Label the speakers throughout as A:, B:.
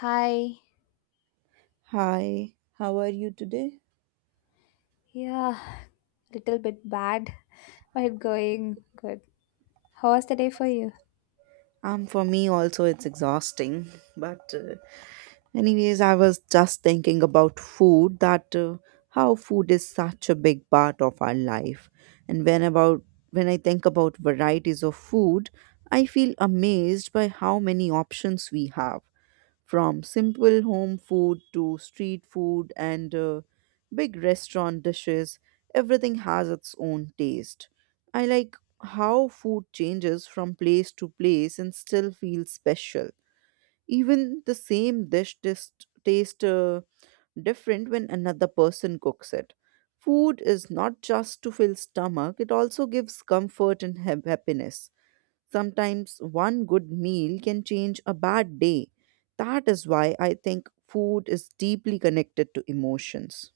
A: Hi.
B: Hi, how are you today?
A: Yeah, little bit bad, but going good. How was the day for you?
B: For me also it's exhausting, but anyways, I was just thinking about food that how food is such a big part of our life, and when I think about varieties of food, I feel amazed by how many options we have. From simple home food to street food and big restaurant dishes, everything has its own taste. I like how food changes from place to place and still feels special. Even the same dish just tastes different when another person cooks it. Food is not just to fill stomach, it also gives comfort and happiness. Sometimes one good meal can change a bad day. That is why I think food is deeply connected to emotions.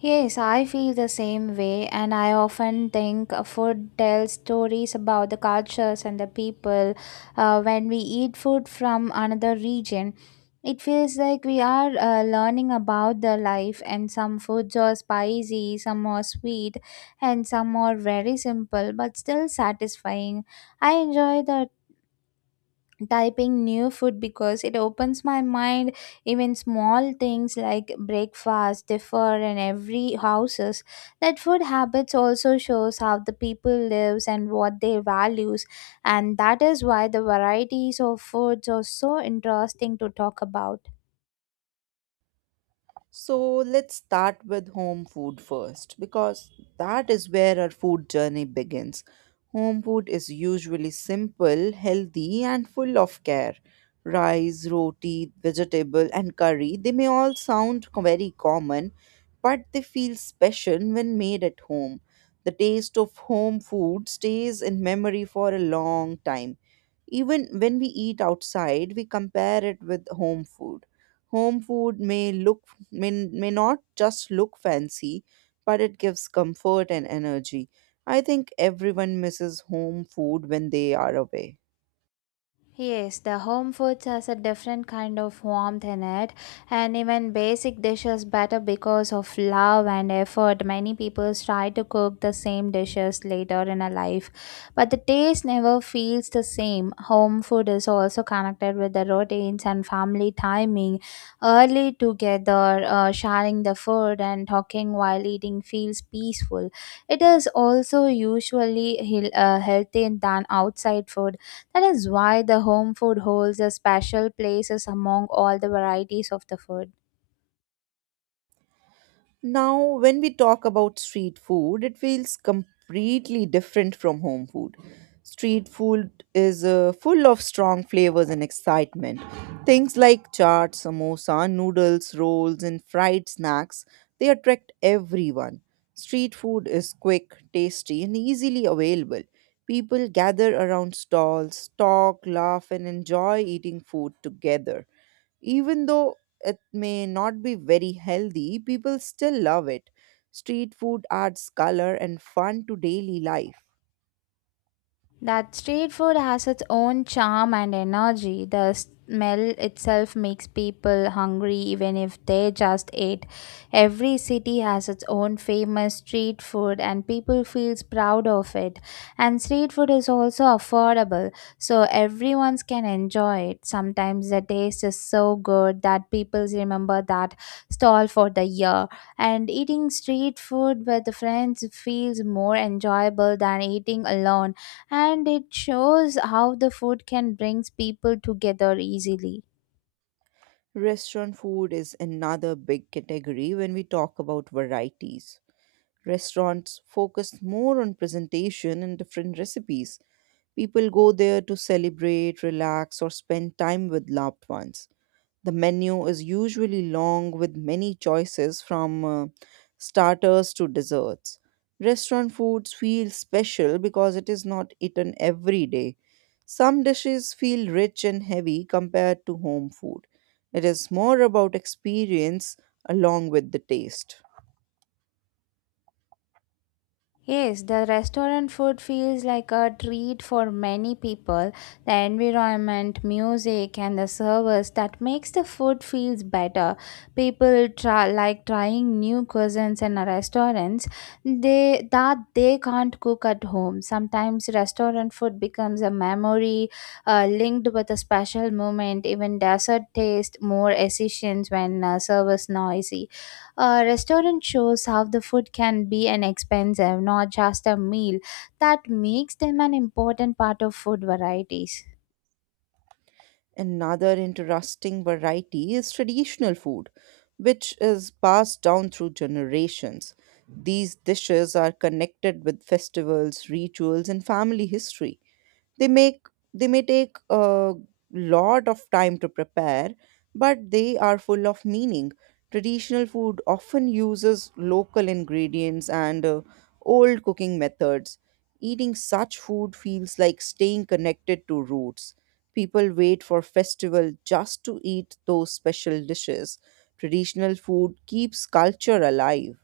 A: Yes, I feel the same way, and I often think food tells stories about the cultures and the people. When we eat food from another region, it feels like we are learning about the life, and some foods are spicy, some are sweet, and some are very simple but still satisfying. I enjoy the typing new food because it opens my mind. Even small things like breakfast differ in every houses. That food habits also shows how the people lives and what they values, and that is why the varieties of foods are so interesting to talk about.
B: So let's start with home food first because that is where our food journey begins. Home food is usually simple, healthy, and full of care. Rice, roti, vegetable, and curry, they may all sound very common, but they feel special when made at home. The taste of home food stays in memory for a long time. Even when we eat outside, we compare it with home food. Home food may not just look fancy, but it gives comfort and energy. I think everyone misses home food when they are away.
A: Yes, the home foods has a different kind of warmth in it, and even basic dishes better because of love and effort. Many people try to cook the same dishes later in a life, but the taste never feels the same. Home food is also connected with the routines and family timing. Early together, sharing the food and talking while eating feels peaceful. It is also usually healthy than outside food. That is why the home food holds a special place among all the varieties of the food.
B: Now, when we talk about street food, it feels completely different from home food. Street food is full of strong flavors and excitement. Things like chaat, samosa, noodles, rolls, and fried snacks, they attract everyone. Street food is quick, tasty, and easily available. People gather around stalls, talk, laugh, and enjoy eating food together. Even though it may not be very healthy, people still love it. Street food adds color and fun to daily life.
A: That street food has its own charm and energy. The smell itself makes people hungry even if they just ate. Every city has its own famous street food and people feels proud of it. And street food is also affordable, so everyone can enjoy it. Sometimes the taste is so good that people remember that stall for the year. And eating street food with friends feels more enjoyable than eating alone, and it shows how the food can brings people together easily.
B: Restaurant food is another big category when we talk about varieties. Restaurants focus more on presentation and different recipes. People go there to celebrate, relax, or spend time with loved ones. The menu is usually long with many choices from starters to desserts. Restaurant foods feel special because it is not eaten every day. Some dishes feel rich and heavy compared to home food. It is more about experience along with the taste.
A: Yes, the restaurant food feels like a treat for many people. The environment, music, and the service that makes the food feels better. People try, like trying new cuisines in restaurants they that they can't cook at home. Sometimes restaurant food becomes a memory linked with a special moment. Even dessert taste more efficient when service noisy. A restaurant shows how the food can be an expensive, not just a meal. That makes them an important part of food varieties.
B: Another interesting variety is traditional food, which is passed down through generations. These dishes are connected with festivals, rituals, and family history. They make they may take a lot of time to prepare, but they are full of meaning. Traditional food often uses local ingredients and old cooking methods. Eating such food feels like staying connected to roots. People wait for festival just to eat those special dishes. Traditional food keeps culture alive.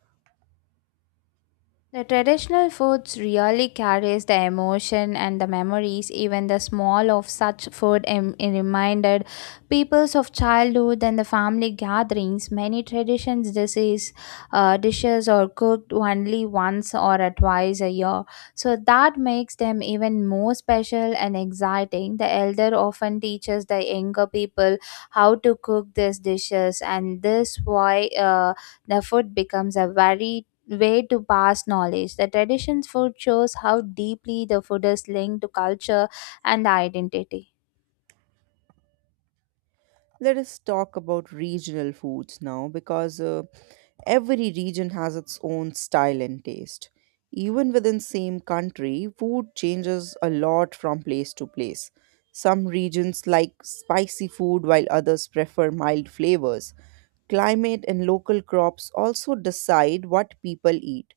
A: The traditional foods really carries the emotion and the memories. Even the smell of such food reminded peoples of childhood and the family gatherings. Many traditions dishes are cooked only once or twice a year, so that makes them even more special and exciting. The elder often teaches the younger people how to cook these dishes, and this why the food becomes a very way to pass knowledge. The traditions food shows how deeply the food is linked to culture and identity.
B: Let us talk about regional foods now because every region has its own style and taste. Even within same country food changes a lot from place to place. Some regions like spicy food while others prefer mild flavors. Climate and local crops also decide what people eat.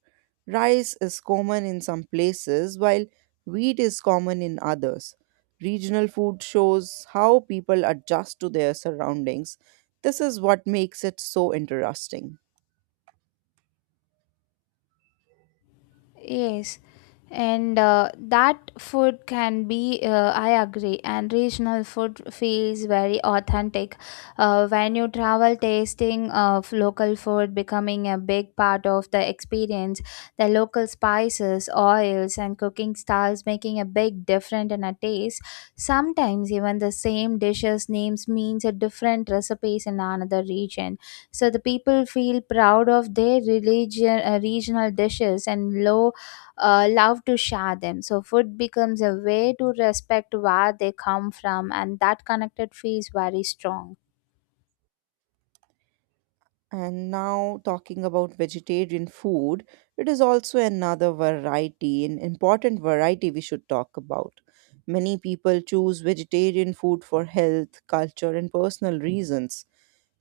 B: Rice is common in some places while wheat is common in others. Regional food shows how people adjust to their surroundings. This is what makes it so interesting.
A: Yes, and that food can be, I agree, and regional food feels very authentic. When you travel, tasting of local food becoming a big part of the experience, the local spices, oils, and cooking styles making a big difference in a taste. Sometimes even the same dishes names means a different recipes in another region, so the people feel proud of their religion regional dishes and low love to share them. So food becomes a way to respect where they come from, and that connected feels very strong.
B: And now, talking about vegetarian food, it is also another variety, an important variety we should talk about. Many people choose vegetarian food for health, culture, and personal reasons.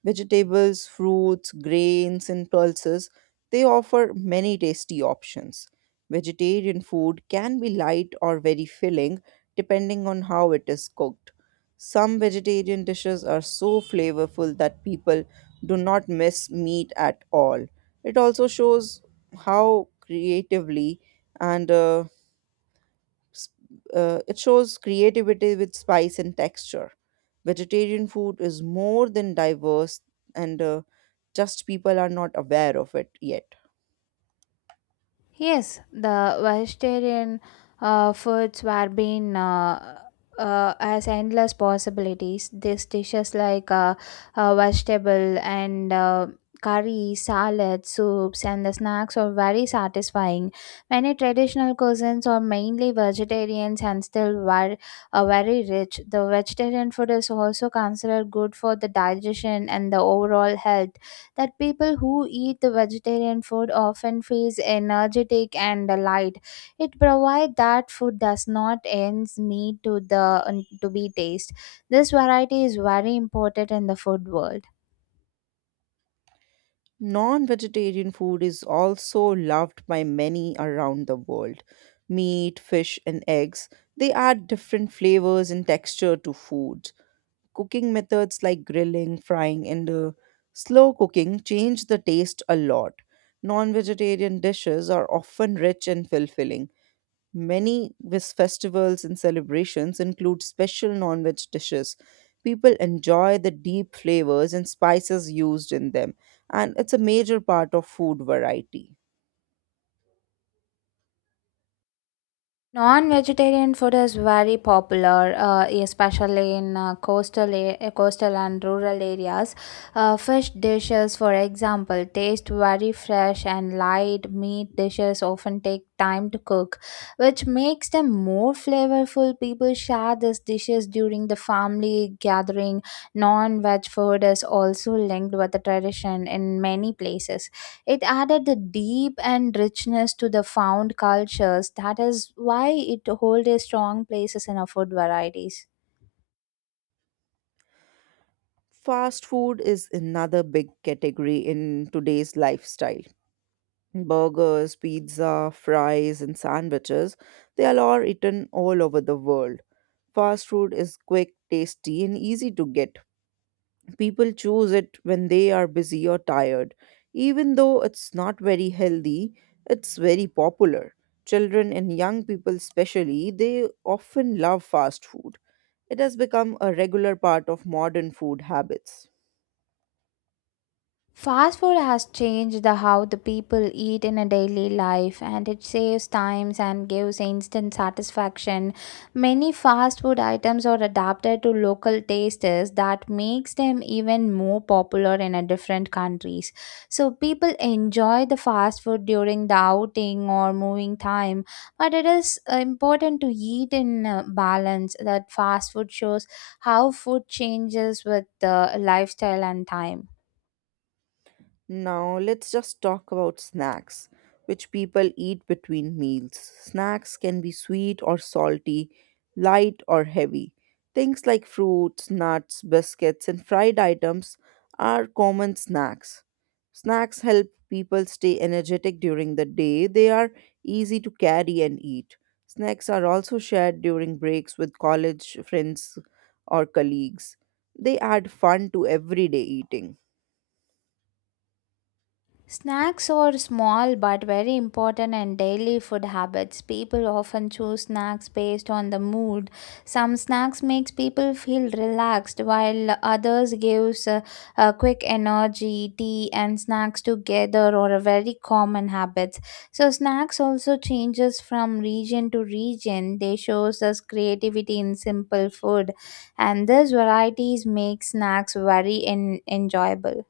B: Vegetables, fruits, grains, and pulses, they offer many tasty options. Vegetarian food can be light or very filling depending on how it is cooked. Some vegetarian dishes are so flavorful that people do not miss meat at all. It also shows how creatively and uh, s- it shows creativity with spice and texture. Vegetarian food is more than diverse, and just people are not aware of it yet.
A: Yes, the vegetarian foods were being as endless possibilities. These dishes like vegetable and curry, salad, soups, and the snacks are very satisfying. Many traditional cuisines are mainly vegetarians and still were very rich. The vegetarian food is also considered good for the digestion and the overall health that people who eat the vegetarian food often feel energetic and light. It provides that food does not ends meat to the to be taste. This variety is very important in the food world.
B: Non vegetarian food is also loved by many around the world. Meat, fish, and eggs, they add different flavors and texture to food. Cooking methods like grilling, frying, and slow cooking change the taste a lot. Non vegetarian dishes are often rich and fulfilling. Many festivals and celebrations include special non veg dishes. People enjoy the deep flavors and spices used in them, and it's a major part of food variety.
A: Non-vegetarian food is very popular, especially in coastal and rural areas. Fish dishes, for example, taste very fresh and light. Meat dishes often take time to cook, which makes them more flavorful. People share these dishes during the family gathering. Non-veg food is also linked with the tradition in many places. It added the deep and richness to the found cultures. That is why it hold a strong places in our food varieties.
B: Fast food is another big category in today's lifestyle. Burgers, pizza, fries, and sandwiches, they are eaten all over the world. Fast food is quick, tasty, and easy to get. People choose it when they are busy or tired. Even though it's not very healthy, it's very popular. Children and young people, especially, they often love fast food. It has become a regular part of modern food habits.
A: Fast food has changed the how the people eat in a daily life, and it saves times and gives instant satisfaction. Many fast food items are adapted to local tastes that makes them even more popular in a different countries. So people enjoy the fast food during the outing or moving time, but it is important to eat in balance. That fast food shows how food changes with the lifestyle and time.
B: Now, let's just talk about snacks, which people eat between meals. Snacks can be sweet or salty, light or heavy. Things like fruits, nuts, biscuits, and fried items are common snacks. Snacks help people stay energetic during the day. They are easy to carry and eat. Snacks are also shared during breaks with college friends or colleagues. They add fun to everyday eating.
A: Snacks are small but very important in daily food habits. People often choose snacks based on the mood. Some snacks makes people feel relaxed while others gives a quick energy. Tea and snacks together are a very common habits. So snacks also changes from region to region. They shows us creativity in simple food, and this varieties make snacks very enjoyable.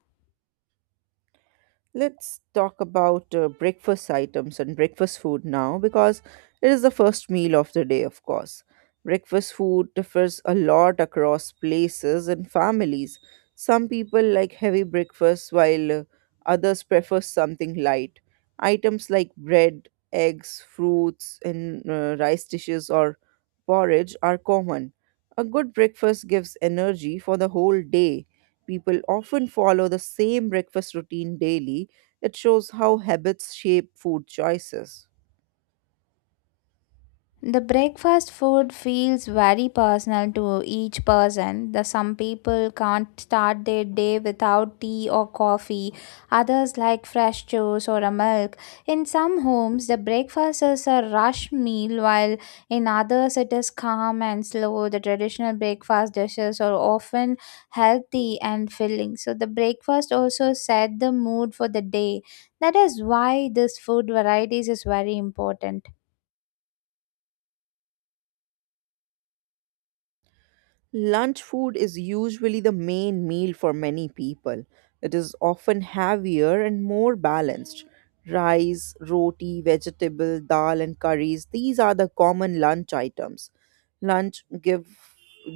B: Let's talk about breakfast items and breakfast food now because it is the first meal of the day, of course. Breakfast food differs a lot across places and families. Some people like heavy breakfasts while others prefer something light. Items like bread, eggs, fruits, and rice dishes or porridge are common. A good breakfast gives energy for the whole day. People often follow the same breakfast routine daily. It shows how habits shape food choices.
A: The breakfast food feels very personal to each person. The some people can't start their day without tea or coffee. Others like fresh juice or a milk. In some homes, the breakfast is a rush meal, while in others it is calm and slow. The traditional breakfast dishes are often healthy and filling. So the breakfast also set the mood for the day. That is why this food varieties is very important.
B: Lunch food is usually the main meal for many people. It is often heavier and more balanced. Rice, roti, vegetable, dal and curries, these are the common lunch items. Lunch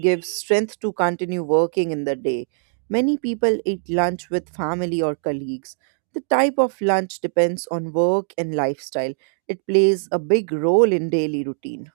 B: gives strength to continue working in the day. Many people eat lunch with family or colleagues. The type of lunch depends on work and lifestyle. It plays a big role in daily routine.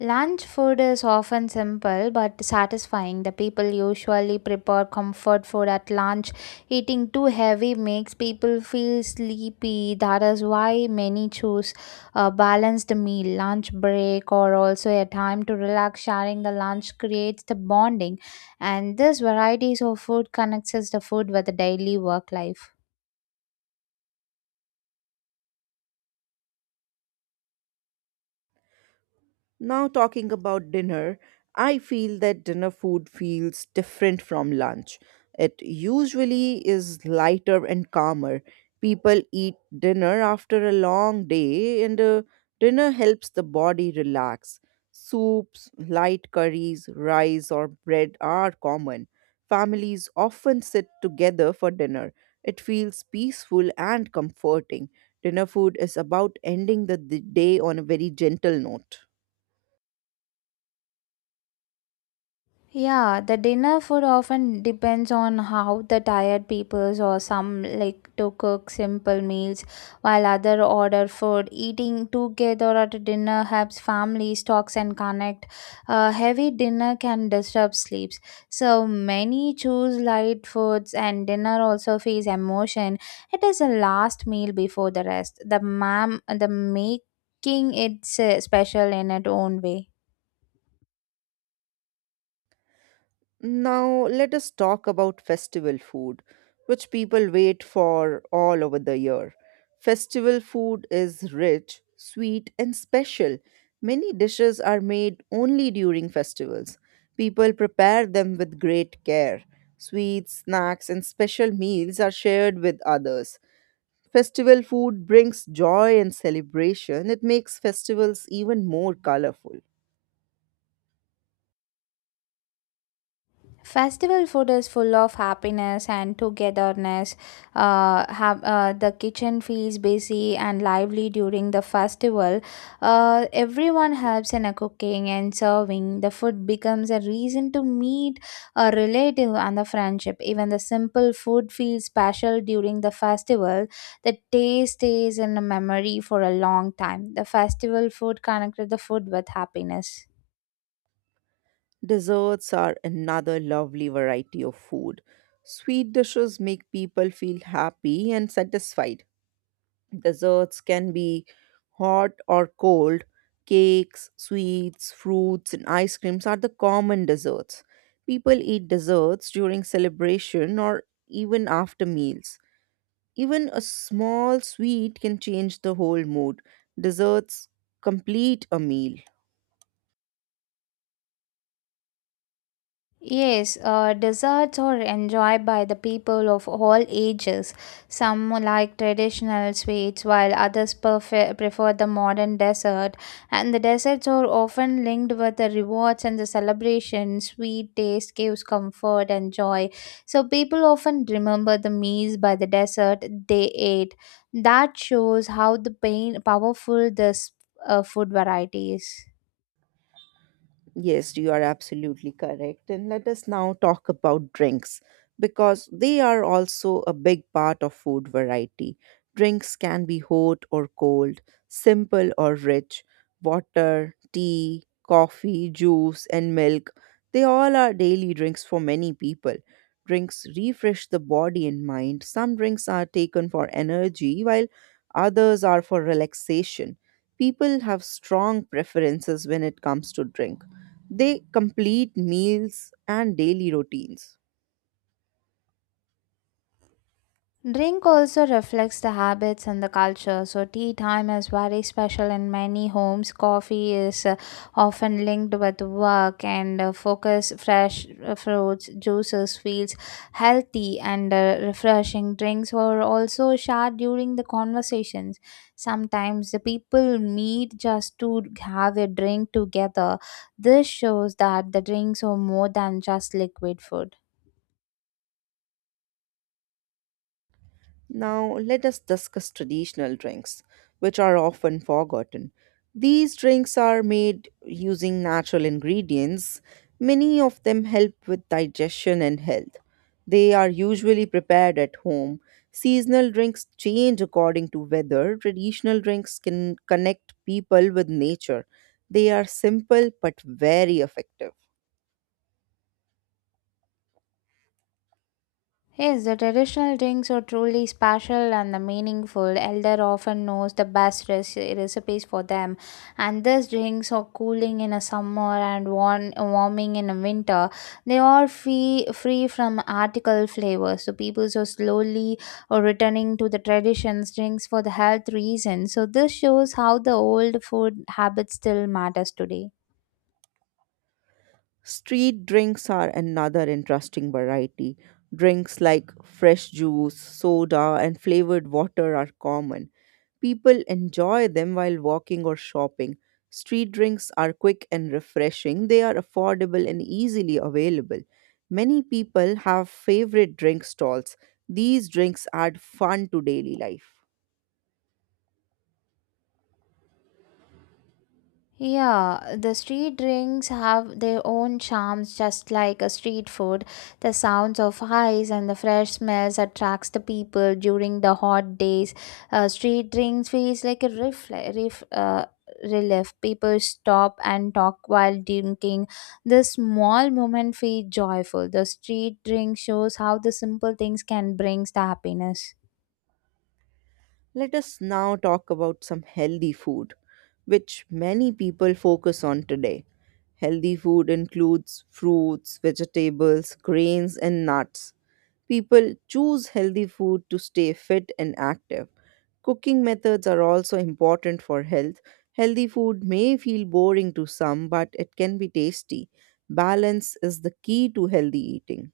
A: Lunch food is often simple but satisfying. The people usually prepare comfort food at lunch. Eating too heavy makes people feel sleepy. That is why many choose a balanced meal, lunch break, or also a time to relax. Sharing the lunch creates the bonding, and this varieties of food connects us the food with the daily work life.
B: Now, talking about dinner, I feel that dinner food feels different from lunch. It usually is lighter and calmer. People eat dinner after a long day, and dinner helps the body relax. Soups, light curries, rice, or bread are common. Families often sit together for dinner. It feels peaceful and comforting. Dinner food is about ending the day on a very gentle note.
A: Yeah, the dinner food often depends on how the tired peoples or some like to cook simple meals while other order food. Eating together at a dinner helps families talks and connect. A heavy dinner can disturb sleeps. So many choose light foods, and dinner also feels emotion. It is a last meal before the rest. The making it's special in its own way.
B: Now, let us talk about festival food, which people wait for all over the year. Festival food is rich, sweet, and special. Many dishes are made only during festivals. People prepare them with great care. Sweets, snacks, and special meals are shared with others. Festival food brings joy and celebration. It makes festivals even more colorful.
A: Festival food is full of happiness and togetherness. Have the kitchen feels busy and lively during the festival. Everyone helps in a cooking and serving. The food becomes a reason to meet a relative and the friendship. Even the simple food feels special during the festival. The taste stays in the memory for a long time. The festival food connected the food with happiness.
B: Desserts are another lovely variety of food. Sweet dishes make people feel happy and satisfied. Desserts can be hot or cold. Cakes, sweets, fruits, and ice creams are the common desserts. People eat desserts during celebration or even after meals. Even a small sweet can change the whole mood. Desserts complete a meal.
A: Yes, desserts are enjoyed by the people of all ages. Some like traditional sweets, while others prefer the modern dessert. And the desserts are often linked with the rewards and the celebration. Sweet taste gives comfort and joy. So people often remember the meals by the dessert they ate. That shows how the powerful this food variety is.
B: Yes, you are absolutely correct. And let us now talk about drinks because they are also a big part of food variety. Drinks can be hot or cold, simple or rich. Water, tea, coffee, juice, and milk, they all are daily drinks for many people. Drinks refresh the body and mind. Some drinks are taken for energy, while others are for relaxation. People have strong preferences when it comes to drink. They complete meals and daily routines.
A: Drink also reflects the habits and the culture. So, tea time is very special in many homes. Coffee is often linked with work and focus. Fresh fruits, juices feels healthy and refreshing. Drinks were also shared during the conversations. Sometimes the people meet just to have a drink together. This shows that the drinks are more than just liquid food.
B: Now, let us discuss traditional drinks, which are often forgotten. These drinks are made using natural ingredients. Many of them help with digestion and health. They are usually prepared at home. Seasonal drinks change according to weather. Traditional drinks can connect people with nature. They are simple but very effective.
A: Yes, the traditional drinks are truly special and meaningful. Elder often knows the best recipes for them, and these drinks are cooling in a summer and warming in a winter. They are free from article flavors, so people are slowly returning to the traditions drinks for the health reasons. So this shows how the old food habits still matters today.
B: Street drinks are another interesting variety. Drinks like fresh juice, soda, and flavored water are common. People enjoy them while walking or shopping. Street drinks are quick and refreshing. They are affordable and easily available. Many people have favorite drink stalls. These drinks add fun to daily life.
A: Yeah, the street drinks have their own charms just like a street food. The sounds of ice and the fresh smells attracts the people during the hot days. Street drinks feels like a relief. People stop and talk while drinking. This small moment feel joyful. The street drink shows how the simple things can brings the happiness.
B: Let us now talk about some healthy food, which many people focus on today. Healthy food includes fruits, vegetables, grains, and nuts. People choose healthy food to stay fit and active. Cooking methods are also important for health. Healthy food may feel boring to some, but it can be tasty. Balance is the key to healthy eating.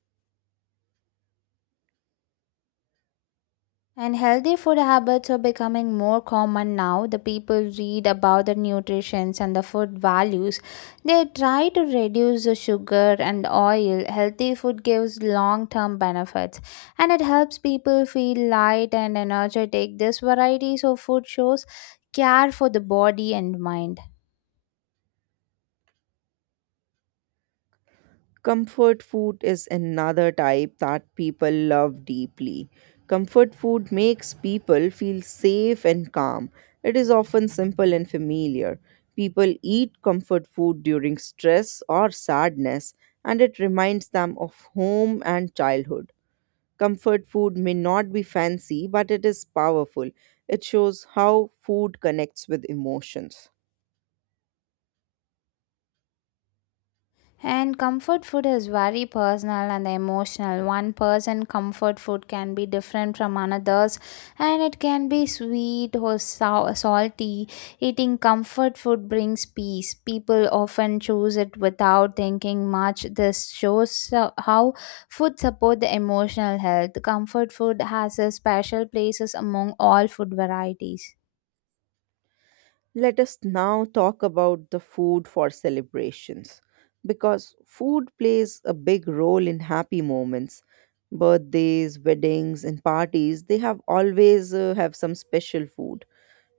A: And healthy food habits are becoming more common now. The people read about the nutritions and the food values. They try to reduce the sugar and oil. Healthy food gives long-term benefits, and it helps people feel light and energetic. This varieties of food shows care for the body and mind.
B: Comfort food is another type that people love deeply. Comfort food makes people feel safe and calm. It is often simple and familiar. People eat comfort food during stress or sadness, and it reminds them of home and childhood. Comfort food may not be fancy, but it is powerful. It shows how food connects with emotions.
A: And comfort food is very personal and emotional. One person comfort food can be different from another's, and it can be sweet or salty. Eating comfort food brings peace. People often choose it without thinking much. This shows how food support the emotional health. Comfort food has a special places among all food varieties.
B: Let us now talk about the food for celebrations because food plays a big role in happy moments. Birthdays, weddings, and parties, they have always have some special food.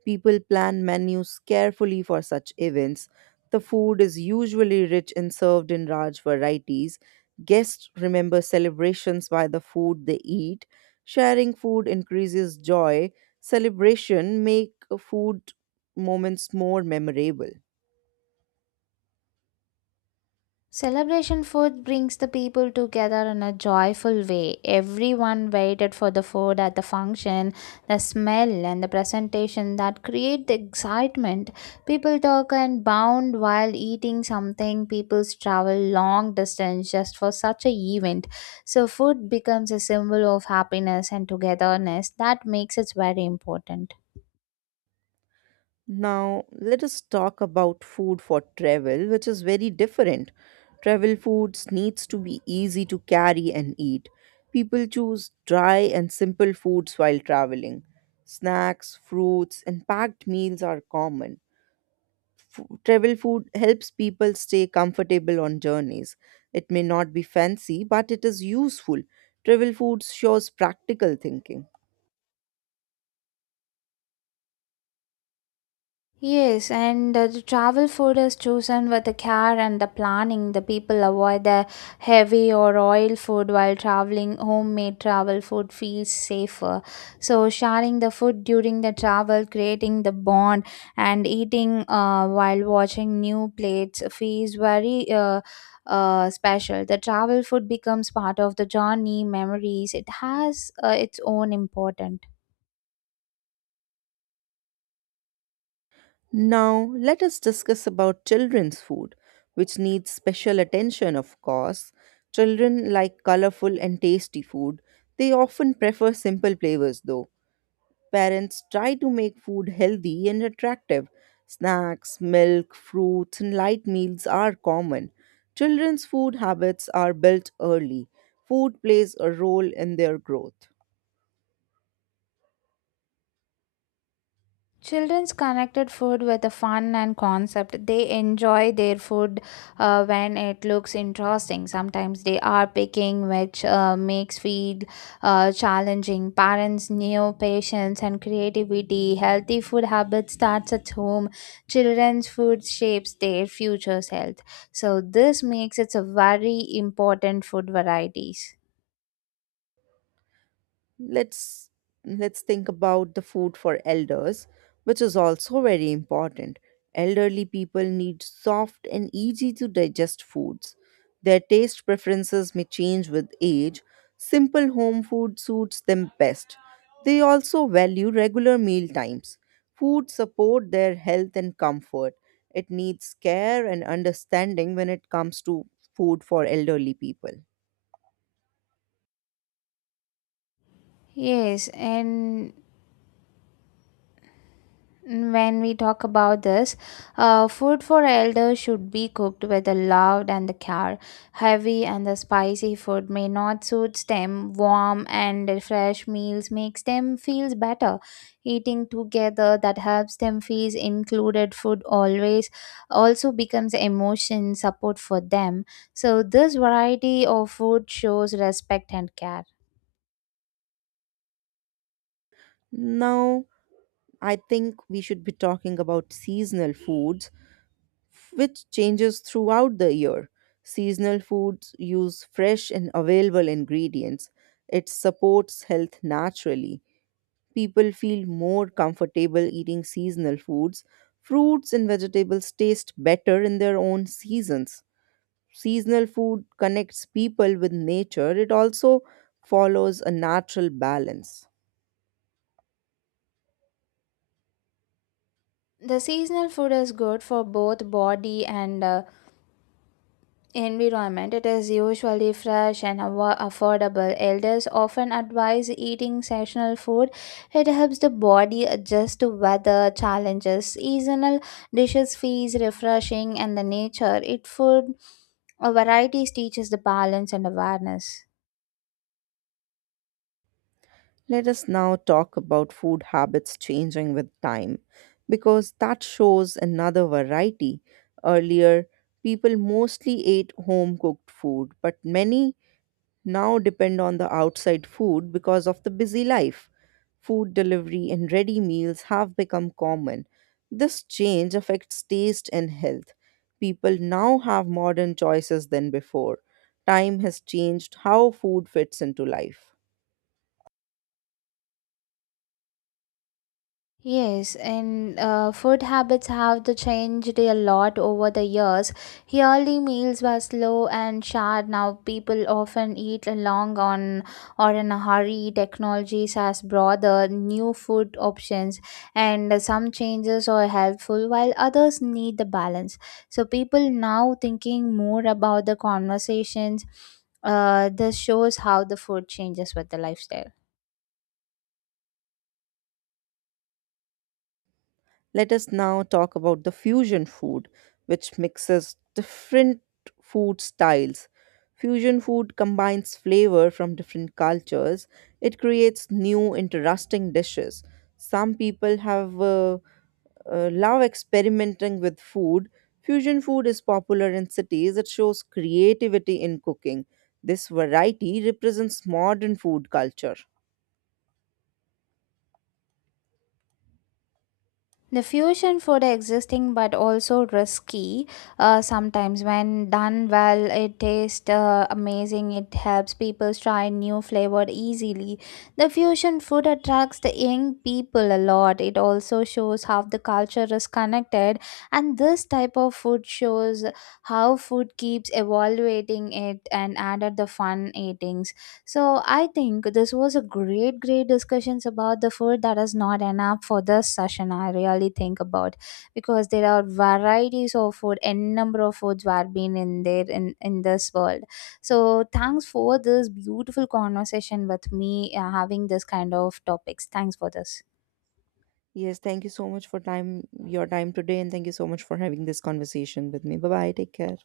B: People plan menus carefully for such events. The food is usually rich and served in large varieties. Guests remember celebrations by the food they eat. Sharing food increases joy. Celebration make food moments more memorable.
A: Celebration food brings the people together in a joyful way. Everyone waited for the food at the function, the smell and the presentation that create the excitement. People talk and bound while eating something. People travel long distance just for such a event. So food becomes a symbol of happiness and togetherness that makes it very important.
B: Now, let us talk about food for travel, which is very different. Travel foods needs to be easy to carry and eat. People choose dry and simple foods while traveling. Snacks, fruits, and packed meals are common. Travel food helps people stay comfortable on journeys. It may not be fancy, but it is useful. Travel food shows practical thinking.
A: Yes, and the travel food is chosen with the care and the planning. The people avoid the heavy or oil food while traveling. Homemade travel food feels safer. So, sharing the food during the travel, creating the bond, and eating while watching new plates feels very special. The travel food becomes part of the journey memories. It has its own importance.
B: Now, let us discuss about children's food, which needs special attention, of course. Children like colorful and tasty food. They often prefer simple flavors, though. Parents try to make food healthy and attractive. Snacks, milk, fruits, and light meals are common. Children's food habits are built early. Food plays a role in their growth.
A: Children's connected food with a fun and concept. They enjoy their food when it looks interesting. Sometimes they are picking, which makes feed challenging. Parents new patience and creativity. Healthy food habits starts at home. Children's food shapes their future's health. So this makes it a very important food varieties.
B: let's let's think about the food for elders, which is also very important. Elderly people need soft and easy to digest foods. Their taste preferences may change with age. Simple home food suits them best. They also value regular meal times. Food support their health and comfort. It needs care and understanding when it comes to food for elderly people.
A: Yes, and when we talk about this, food for elders should be cooked with the love and the care. Heavy and the spicy food may not suit them. Warm and fresh meals makes them feel better. Eating together that helps them feel included. Food always also becomes emotion support for them. So this variety of food shows respect and care.
B: Now, I think we should be talking about seasonal foods, which changes throughout the year. Seasonal foods use fresh and available ingredients. It supports health naturally. People feel more comfortable eating seasonal foods. Fruits and vegetables taste better in their own seasons. Seasonal food connects people with nature. It also follows a natural balance.
A: The seasonal food is good for both body and environment. It is usually fresh and affordable. Elders often advise eating seasonal food. It helps the body adjust to weather challenges. Seasonal dishes feels refreshing and the nature. It food varieties teaches the balance and awareness.
B: Let us now talk about food habits changing with time because that shows another variety. Earlier, people mostly ate home cooked food, but many now depend on the outside food because of the busy life. Food delivery and ready meals have become common. This change affects taste and health. People now have modern choices than before. Time has changed how food fits into life.
A: Yes, and food habits have the changed a lot over the years. Early meals were slow and short. Now people often eat long on or in a hurry. Technologies has brought the new food options, and some changes are helpful while others need the balance. So people now thinking more about the conversations. This shows how the food changes with the lifestyle.
B: Let us now talk about the fusion food, which mixes different food styles. Fusion food combines flavor from different cultures. It creates new, interesting dishes. Some people have love experimenting with food. Fusion food is popular in cities. It shows creativity in cooking. This variety represents modern food culture.
A: The fusion food existing but also risky. Sometimes when done well it tastes amazing. It helps people try new flavor easily. The fusion food attracts the young people a lot. It also shows how the culture is connected, and this type of food shows how food keeps evaluating it and added the fun eating. So I think this was a great discussions about the food that is not enough for this session. I really think about because there are varieties of food, n number of foods were being in there in this world. So thanks for this beautiful conversation with me, having this kind of topics. Thanks for this.
B: Yes, thank you so much for time your time today and thank you so much for having this conversation with me. Bye bye. Take care.